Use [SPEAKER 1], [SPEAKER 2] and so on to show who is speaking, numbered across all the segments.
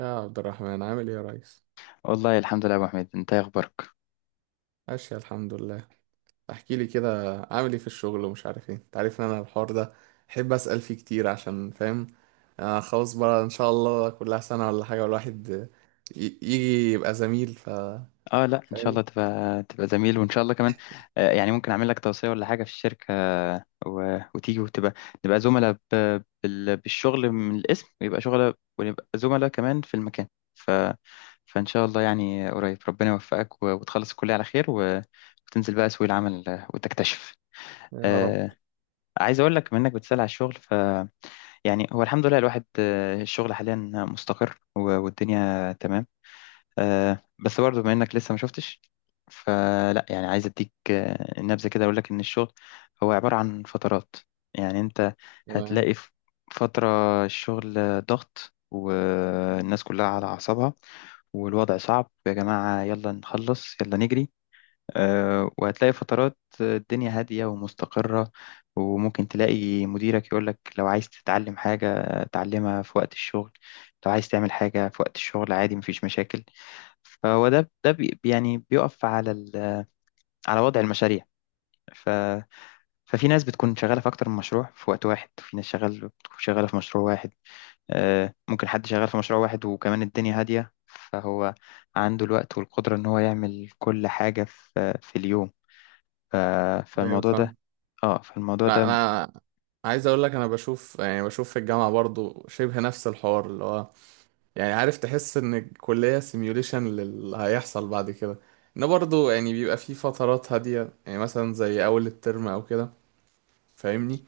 [SPEAKER 1] يا عبد الرحمن عامل ايه يا ريس؟
[SPEAKER 2] والله الحمد لله يا ابو حميد، انت إيه اخبارك؟
[SPEAKER 1] ماشي الحمد لله. احكي لي كده عامل ايه في الشغل ومش عارف ايه. انت عارف ان انا الحوار ده احب اسال فيه كتير عشان فاهم. آه خلاص بقى ان شاء الله كلها سنه ولا حاجه، والواحد يجي يبقى زميل.
[SPEAKER 2] اه، لا ان شاء
[SPEAKER 1] فاهم.
[SPEAKER 2] الله تبقى زميل وان شاء الله كمان. يعني ممكن اعمل لك توصيه ولا حاجه في الشركه، وتيجي وتبقى نبقى زملاء بالشغل من الاسم، ويبقى شغل ونبقى زملاء كمان في المكان. ف... فان شاء الله يعني قريب ربنا يوفقك، وتخلص الكليه على خير، وتنزل بقى سوق العمل، وتكتشف.
[SPEAKER 1] يا رب.
[SPEAKER 2] آه عايز اقول لك، منك بتسأل على الشغل. يعني هو الحمد لله الواحد، الشغل حاليا مستقر، و... والدنيا تمام. بس برضه بما انك لسه ما شفتش، فلا يعني عايز اديك نبذه كده، اقول لك ان الشغل هو عباره عن فترات. يعني انت
[SPEAKER 1] تمام.
[SPEAKER 2] هتلاقي في فتره الشغل ضغط، والناس كلها على اعصابها والوضع صعب. يا جماعه يلا نخلص يلا نجري. وهتلاقي فترات الدنيا هاديه ومستقره، وممكن تلاقي مديرك يقولك: لو عايز تتعلم حاجه تعلمها في وقت الشغل، لو عايز تعمل حاجه في وقت الشغل عادي مفيش مشاكل. فهو ده يعني بيقف على على وضع المشاريع. ف... ففي ناس بتكون شغالة في أكتر من مشروع في وقت واحد، وفي ناس شغال بتكون شغالة في مشروع واحد. ممكن حد شغال في مشروع واحد وكمان الدنيا هادية، فهو عنده الوقت والقدرة إن هو يعمل كل حاجة في اليوم. ف...
[SPEAKER 1] ايوه
[SPEAKER 2] فالموضوع ده
[SPEAKER 1] فاهم.
[SPEAKER 2] اه فالموضوع
[SPEAKER 1] انا
[SPEAKER 2] ده.
[SPEAKER 1] أنا عايز اقول لك، انا بشوف يعني بشوف في الجامعه برضو شبه نفس الحوار، اللي هو يعني عارف، تحس ان الكلية سيميوليشن للي هيحصل بعد كده. ان برضو يعني بيبقى في فترات هادية، يعني مثلا زي اول الترم او كده، فاهمني؟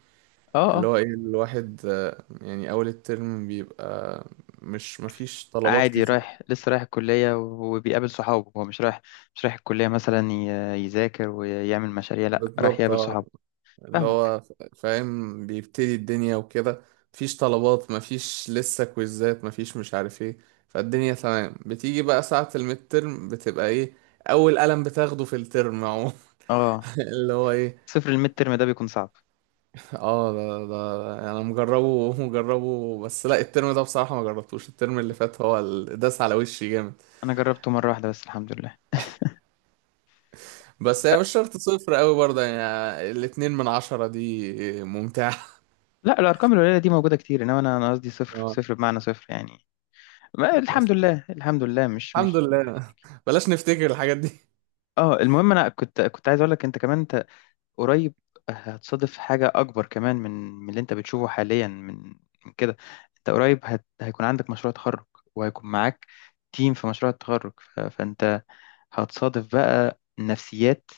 [SPEAKER 2] اه،
[SPEAKER 1] اللي
[SPEAKER 2] اه،
[SPEAKER 1] هو ايه الواحد يعني اول الترم بيبقى مش مفيش طلبات
[SPEAKER 2] عادي،
[SPEAKER 1] كتير.
[SPEAKER 2] لسه رايح الكلية وبيقابل صحابه. هو مش رايح الكلية مثلا يذاكر ويعمل مشاريع، لا رايح
[SPEAKER 1] بالظبط
[SPEAKER 2] يقابل
[SPEAKER 1] اه.
[SPEAKER 2] صحابه.
[SPEAKER 1] اللي
[SPEAKER 2] فاهمك.
[SPEAKER 1] هو فاهم بيبتدي الدنيا وكده. مفيش طلبات، مفيش لسه كويزات، مفيش مش عارف ايه. فالدنيا تمام. بتيجي بقى ساعة الميد ترم بتبقى ايه؟ اول قلم بتاخده في الترم عموما.
[SPEAKER 2] اه،
[SPEAKER 1] اللي هو ايه.
[SPEAKER 2] صفر الميد ترم ده بيكون صعب.
[SPEAKER 1] اه ده انا مجربه، مجربه، بس لا الترم ده بصراحة ما جربتوش. الترم اللي فات هو داس على وشي جامد.
[SPEAKER 2] انا جربته مره واحده بس، الحمد لله.
[SPEAKER 1] بس
[SPEAKER 2] ف...
[SPEAKER 1] هي مش شرط صفر قوي برضه، يعني 2 من 10 دي ممتعة.
[SPEAKER 2] لا، الارقام القليله دي موجوده كتير، انما انا قصدي صفر
[SPEAKER 1] اه
[SPEAKER 2] صفر بمعنى صفر يعني. ما الحمد
[SPEAKER 1] بس
[SPEAKER 2] لله، الحمد لله، مش
[SPEAKER 1] الحمد
[SPEAKER 2] مش مش
[SPEAKER 1] لله،
[SPEAKER 2] هشتكي.
[SPEAKER 1] بلاش نفتكر الحاجات دي.
[SPEAKER 2] اه، المهم انا كنت عايز اقول لك انت كمان. انت قريب هتصادف حاجه اكبر كمان من اللي انت بتشوفه حاليا، من كده. انت قريب هيكون عندك مشروع تخرج، وهيكون معاك تيم في مشروع التخرج. فانت هتصادف بقى نفسيات،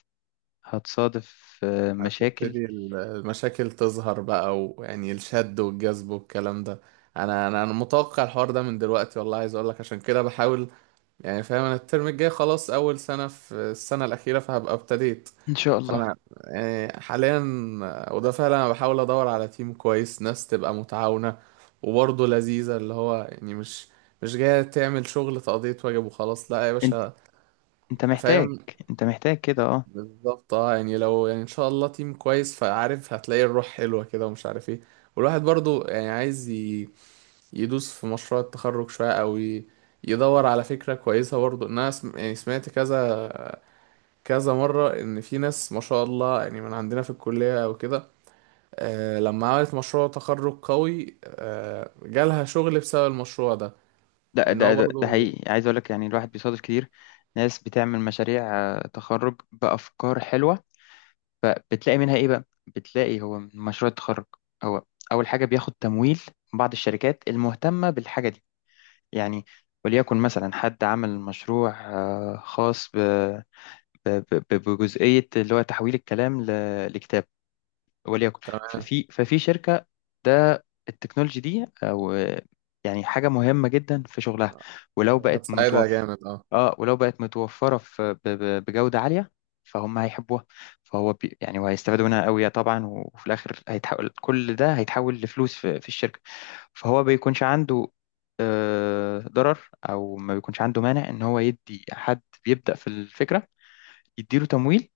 [SPEAKER 2] هتصادف مشاكل.
[SPEAKER 1] هتبتدي المشاكل تظهر بقى، ويعني الشد والجذب والكلام ده. انا متوقع الحوار ده من دلوقتي والله. عايز اقول لك عشان كده بحاول. يعني فاهم، انا الترم الجاي خلاص اول سنة في السنة الأخيرة، فهبقى ابتديت.
[SPEAKER 2] ان شاء الله.
[SPEAKER 1] فانا يعني حاليا، وده فعلا انا بحاول ادور على تيم كويس، ناس تبقى متعاونة وبرضه لذيذة، اللي هو يعني مش جاية تعمل شغل تقضية واجب وخلاص، لا يا باشا.
[SPEAKER 2] انت محتاج
[SPEAKER 1] فاهم.
[SPEAKER 2] انت محتاج كده، اه.
[SPEAKER 1] بالظبط اه. يعني لو يعني ان شاء الله تيم كويس، فعارف هتلاقي الروح حلوة كده ومش عارف ايه. والواحد برضه يعني عايز يدوس في مشروع التخرج شوية، او يدور على فكرة كويسة برضه. إن انا يعني سمعت كذا كذا مرة إن في ناس، ما شاء الله، يعني من عندنا في الكلية أو كده، لما عملت مشروع تخرج قوي جالها شغل بسبب المشروع ده.
[SPEAKER 2] ده
[SPEAKER 1] إن
[SPEAKER 2] ده
[SPEAKER 1] هو
[SPEAKER 2] ده, ده
[SPEAKER 1] برضه
[SPEAKER 2] حقيقي، عايز اقول لك يعني الواحد بيصادف كتير ناس بتعمل مشاريع تخرج بافكار حلوه. فبتلاقي منها ايه بقى؟ بتلاقي هو من مشروع التخرج، هو اول حاجه بياخد تمويل من بعض الشركات المهتمه بالحاجه دي، يعني. وليكن مثلا حد عمل مشروع خاص بجزئيه اللي هو تحويل الكلام لكتاب، وليكن. ففي شركة، ده التكنولوجي دي، او يعني حاجة مهمة جدا في شغلها. ولو بقت
[SPEAKER 1] هتساعدها
[SPEAKER 2] متوفر
[SPEAKER 1] جامد، اه.
[SPEAKER 2] اه ولو بقت متوفرة في بجودة عالية، فهم هيحبوها. فهو يعني وهيستفادوا منها قوي طبعا، وفي الاخر كل ده هيتحول لفلوس في الشركة. فهو بيكونش عنده ضرر، او ما بيكونش عنده مانع ان هو يدي حد بيبدأ في الفكرة يديله تمويل،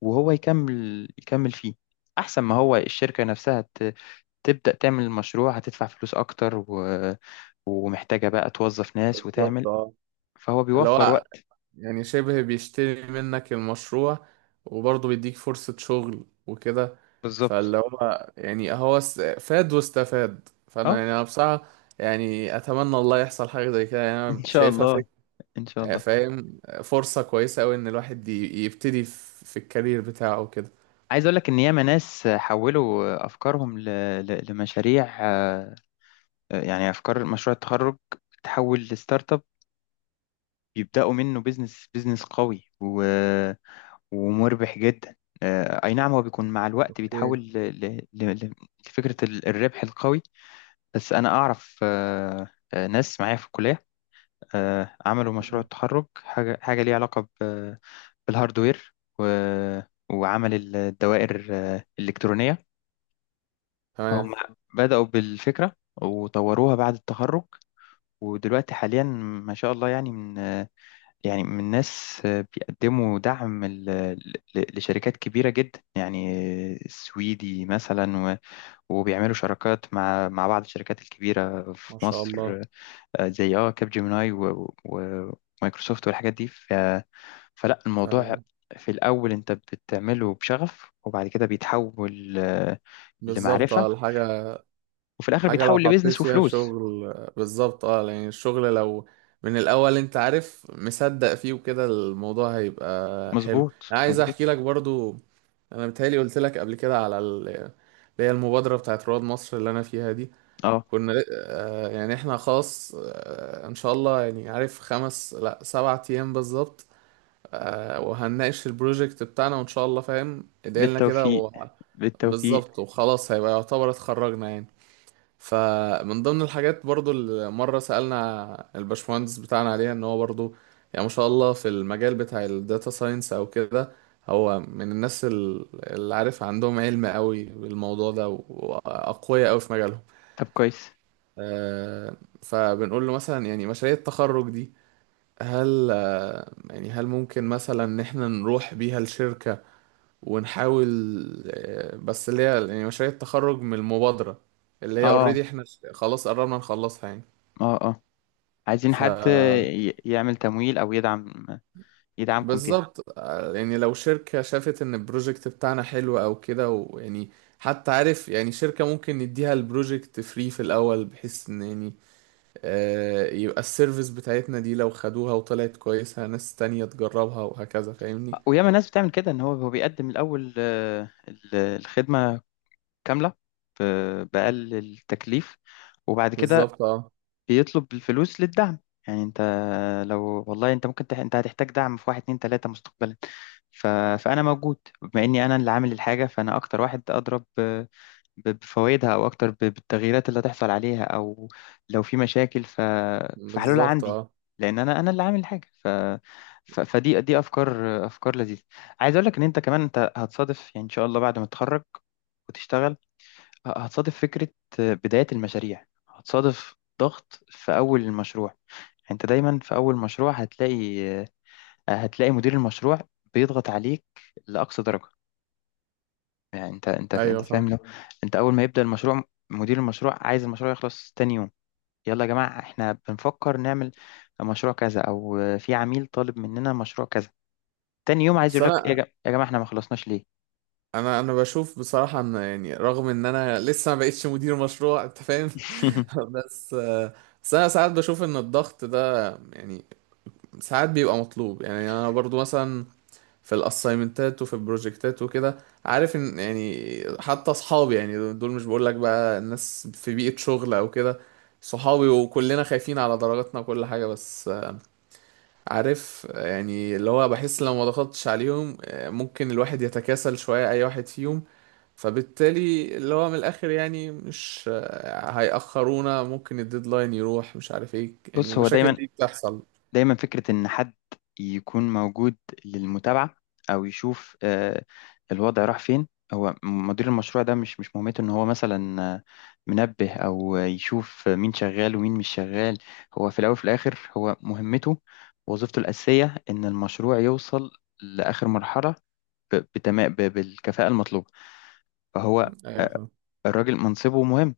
[SPEAKER 2] وهو يكمل فيه. احسن ما هو الشركة نفسها تبدأ تعمل المشروع، هتدفع فلوس اكتر، و... ومحتاجة بقى توظف ناس
[SPEAKER 1] بالظبط
[SPEAKER 2] وتعمل.
[SPEAKER 1] اه.
[SPEAKER 2] فهو
[SPEAKER 1] اللي
[SPEAKER 2] بيوفر
[SPEAKER 1] هو
[SPEAKER 2] وقت.
[SPEAKER 1] يعني شبه بيشتري منك المشروع وبرضه بيديك فرصة شغل وكده.
[SPEAKER 2] بالظبط،
[SPEAKER 1] فاللي هو يعني هو فاد واستفاد. فأنا
[SPEAKER 2] اه.
[SPEAKER 1] يعني أنا بصراحة، يعني أتمنى الله يحصل حاجة زي كده، يعني أنا
[SPEAKER 2] ان شاء
[SPEAKER 1] شايفها
[SPEAKER 2] الله، ان شاء الله.
[SPEAKER 1] فاهم فرصة كويسة أوي إن الواحد يبتدي في الكارير بتاعه وكده.
[SPEAKER 2] عايز اقول لك ان ياما ناس حولوا افكارهم لمشاريع، يعني افكار مشروع التخرج تحول لستارت اب، يبداوا منه بيزنس بيزنس قوي ومربح جدا. اي نعم، هو بيكون مع الوقت بيتحول
[SPEAKER 1] اوكي.
[SPEAKER 2] لفكرة الربح القوي. بس انا اعرف ناس معايا في الكلية عملوا مشروع
[SPEAKER 1] مم.
[SPEAKER 2] التخرج حاجة ليها علاقة بالهاردوير، وعمل الدوائر الإلكترونية. هم
[SPEAKER 1] تمام.
[SPEAKER 2] بدأوا بالفكرة وطوروها بعد التخرج، ودلوقتي حاليا ما شاء الله، يعني من آه، يعني من الناس بيقدموا دعم لشركات كبيرة جدا، يعني السويدي مثلا، وبيعملوا شراكات مع بعض الشركات الكبيرة في
[SPEAKER 1] ما شاء الله.
[SPEAKER 2] مصر، زي كاب جيميناي ومايكروسوفت والحاجات دي. فلا، الموضوع
[SPEAKER 1] آه،
[SPEAKER 2] في الأول أنت بتعمله بشغف، وبعد كده بيتحول
[SPEAKER 1] بالظبط
[SPEAKER 2] لمعرفة،
[SPEAKER 1] اه. الحاجة
[SPEAKER 2] وفي الآخر
[SPEAKER 1] الحاجة لو
[SPEAKER 2] بيتحول
[SPEAKER 1] حطيت
[SPEAKER 2] لبيزنس
[SPEAKER 1] فيها
[SPEAKER 2] وفلوس.
[SPEAKER 1] شغل بالظبط اه. يعني الشغل لو من الأول أنت عارف مصدق فيه وكده، الموضوع هيبقى حلو.
[SPEAKER 2] مظبوط،
[SPEAKER 1] أنا عايز أحكي
[SPEAKER 2] مظبوط.
[SPEAKER 1] لك برضو، أنا بتهيألي قلت لك قبل كده على اللي هي المبادرة بتاعت رواد مصر اللي أنا فيها دي.
[SPEAKER 2] اه،
[SPEAKER 1] كنا يعني احنا خلاص ان شاء الله، يعني عارف، خمس، لا 7 ايام بالظبط. وهنناقش البروجكت بتاعنا وان شاء الله، فاهم، ادعيلنا كده
[SPEAKER 2] بالتوفيق،
[SPEAKER 1] و...
[SPEAKER 2] بالتوفيق.
[SPEAKER 1] بالظبط. وخلاص هيبقى يعتبر اتخرجنا يعني. فمن ضمن الحاجات برضو اللي مرة سألنا الباشمهندس بتاعنا عليها، ان هو برضو، يعني ما شاء الله في المجال بتاع الداتا ساينس او كده، هو من الناس اللي عارف عندهم علم قوي بالموضوع ده واقوياء قوي في مجالهم.
[SPEAKER 2] طب كويس.
[SPEAKER 1] آه، فبنقول له مثلا يعني مشاريع التخرج دي، هل، يعني هل ممكن مثلا ان احنا نروح بيها الشركة ونحاول بس اللي هي يعني مشاريع التخرج من المبادرة، اللي هي
[SPEAKER 2] اه،
[SPEAKER 1] اوريدي، احنا خلاص قررنا نخلصها يعني.
[SPEAKER 2] اه، اه، عايزين
[SPEAKER 1] ف
[SPEAKER 2] حد يعمل تمويل، او يدعمكم فيها.
[SPEAKER 1] بالظبط يعني لو شركة شافت ان البروجكت بتاعنا حلو او كده، ويعني حتى عارف، يعني شركة ممكن نديها البروجكت فري في الاول، بحيث ان يعني يبقى السيرفيس بتاعتنا دي لو خدوها وطلعت كويسة ناس تانية تجربها وهكذا، فاهمني؟
[SPEAKER 2] وياما ناس بتعمل كده، ان هو بيقدم الاول الخدمه كامله باقل التكليف، وبعد كده
[SPEAKER 1] بالظبط اه.
[SPEAKER 2] بيطلب الفلوس للدعم. يعني انت، لو والله انت هتحتاج دعم في واحد اتنين تلاته مستقبلا. ف... فانا موجود، بما اني انا اللي عامل الحاجه، فانا اكتر واحد اضرب بفوائدها، او اكتر بالتغييرات اللي هتحصل عليها، او لو في مشاكل فحلولها
[SPEAKER 1] بالظبط
[SPEAKER 2] عندي،
[SPEAKER 1] اه.
[SPEAKER 2] لان انا اللي عامل الحاجه. فدي افكار افكار لذيذه. عايز اقول لك ان انت كمان انت هتصادف، يعني ان شاء الله بعد ما تتخرج وتشتغل، هتصادف فكره بدايه المشاريع، هتصادف ضغط في اول المشروع. يعني انت دايما في اول مشروع هتلاقي مدير المشروع بيضغط عليك لاقصى درجه. يعني انت انت
[SPEAKER 1] ايوه
[SPEAKER 2] انت فاهم؟
[SPEAKER 1] فاهم.
[SPEAKER 2] لو انت اول ما يبدأ المشروع، مدير المشروع عايز المشروع يخلص تاني يوم. يلا يا جماعة، احنا بنفكر نعمل مشروع كذا، او في عميل طالب مننا مشروع كذا، تاني يوم عايز
[SPEAKER 1] بس
[SPEAKER 2] يقول لك: ايه يا
[SPEAKER 1] انا
[SPEAKER 2] جماعة, يا جماعة احنا ما خلصناش ليه؟
[SPEAKER 1] انا انا بشوف بصراحة، ان يعني رغم ان انا لسه ما بقتش مدير مشروع، انت فاهم. بس بس انا ساعات بشوف ان الضغط ده، يعني ساعات بيبقى مطلوب. يعني انا برضو مثلا في الاسايمنتات وفي البروجكتات وكده، عارف ان يعني حتى اصحابي، يعني دول مش بقول لك بقى الناس في بيئة شغل او كده، صحابي وكلنا خايفين على درجاتنا وكل حاجة، بس عارف يعني اللي هو بحس لو ما ضغطتش عليهم ممكن الواحد يتكاسل شوية، أي واحد فيهم. فبالتالي اللي هو من الآخر يعني مش هيأخرونا، ممكن الديدلاين يروح مش عارف ايه، يعني
[SPEAKER 2] بص، هو
[SPEAKER 1] المشاكل
[SPEAKER 2] دايما
[SPEAKER 1] دي بتحصل.
[SPEAKER 2] دايما فكرة إن حد يكون موجود للمتابعة، أو يشوف الوضع راح فين. هو مدير المشروع ده مش مهمته إن هو مثلا منبه، أو يشوف مين شغال ومين مش شغال. هو في الأول وفي الآخر، هو مهمته وظيفته الأساسية إن المشروع يوصل لآخر مرحلة، بتمام بالكفاءة المطلوبة. فهو
[SPEAKER 1] ايوه
[SPEAKER 2] آه،
[SPEAKER 1] فاهم.
[SPEAKER 2] الراجل منصبه مهم،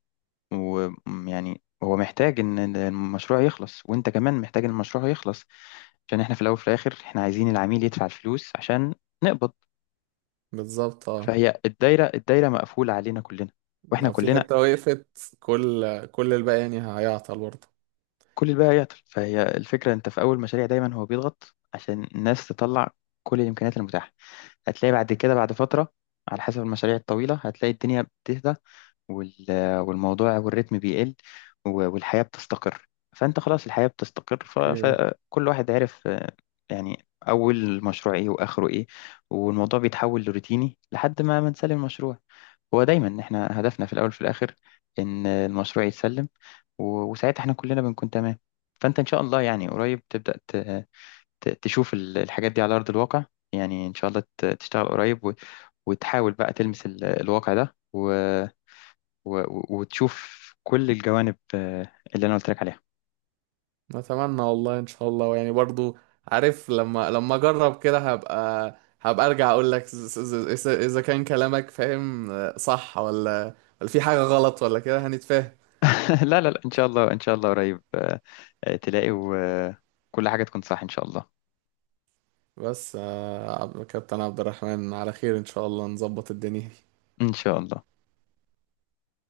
[SPEAKER 2] ويعني هو محتاج إن المشروع يخلص، وأنت كمان محتاج إن المشروع يخلص، عشان احنا في الاول وفي الاخر احنا عايزين العميل يدفع الفلوس عشان نقبض.
[SPEAKER 1] بالظبط اه.
[SPEAKER 2] فهي الدايره مقفوله علينا كلنا، واحنا
[SPEAKER 1] لو في
[SPEAKER 2] كلنا،
[SPEAKER 1] حتة وقفت كل الباقي يعني هيعطل برضه.
[SPEAKER 2] كل الباقي هيعطل. فهي الفكره، انت في اول مشاريع دايما هو بيضغط عشان الناس تطلع كل الامكانيات المتاحه. هتلاقي بعد كده بعد فتره، على حسب المشاريع الطويله، هتلاقي الدنيا بتهدى، وال- والموضوع والريتم بيقل، و- والحياة بتستقر. فأنت خلاص الحياة بتستقر، ف-
[SPEAKER 1] اوكي.
[SPEAKER 2] فكل واحد عارف يعني أول المشروع إيه وآخره إيه. والموضوع بيتحول لروتيني لحد ما نسلم المشروع. هو دايما إحنا هدفنا في الأول وفي الآخر إن المشروع يتسلم، و- وساعتها إحنا كلنا بنكون تمام. فأنت إن شاء الله يعني قريب تبدأ تشوف الحاجات دي على أرض الواقع، يعني إن شاء الله تشتغل قريب، و- وتحاول بقى تلمس الواقع ده، و و... و- وتشوف كل الجوانب اللي انا قلت لك عليها.
[SPEAKER 1] نتمنى والله، ان شاء الله، يعني برضه عارف، لما اجرب كده هبقى ارجع اقول لك اذا كان كلامك فاهم صح ولا في حاجة غلط ولا كده، هنتفاهم.
[SPEAKER 2] لا، لا، لا، ان شاء الله، ان شاء الله قريب تلاقي وكل حاجه تكون صح ان شاء الله،
[SPEAKER 1] بس كابتن عبد الرحمن على خير، ان شاء الله نظبط الدنيا.
[SPEAKER 2] ان شاء الله.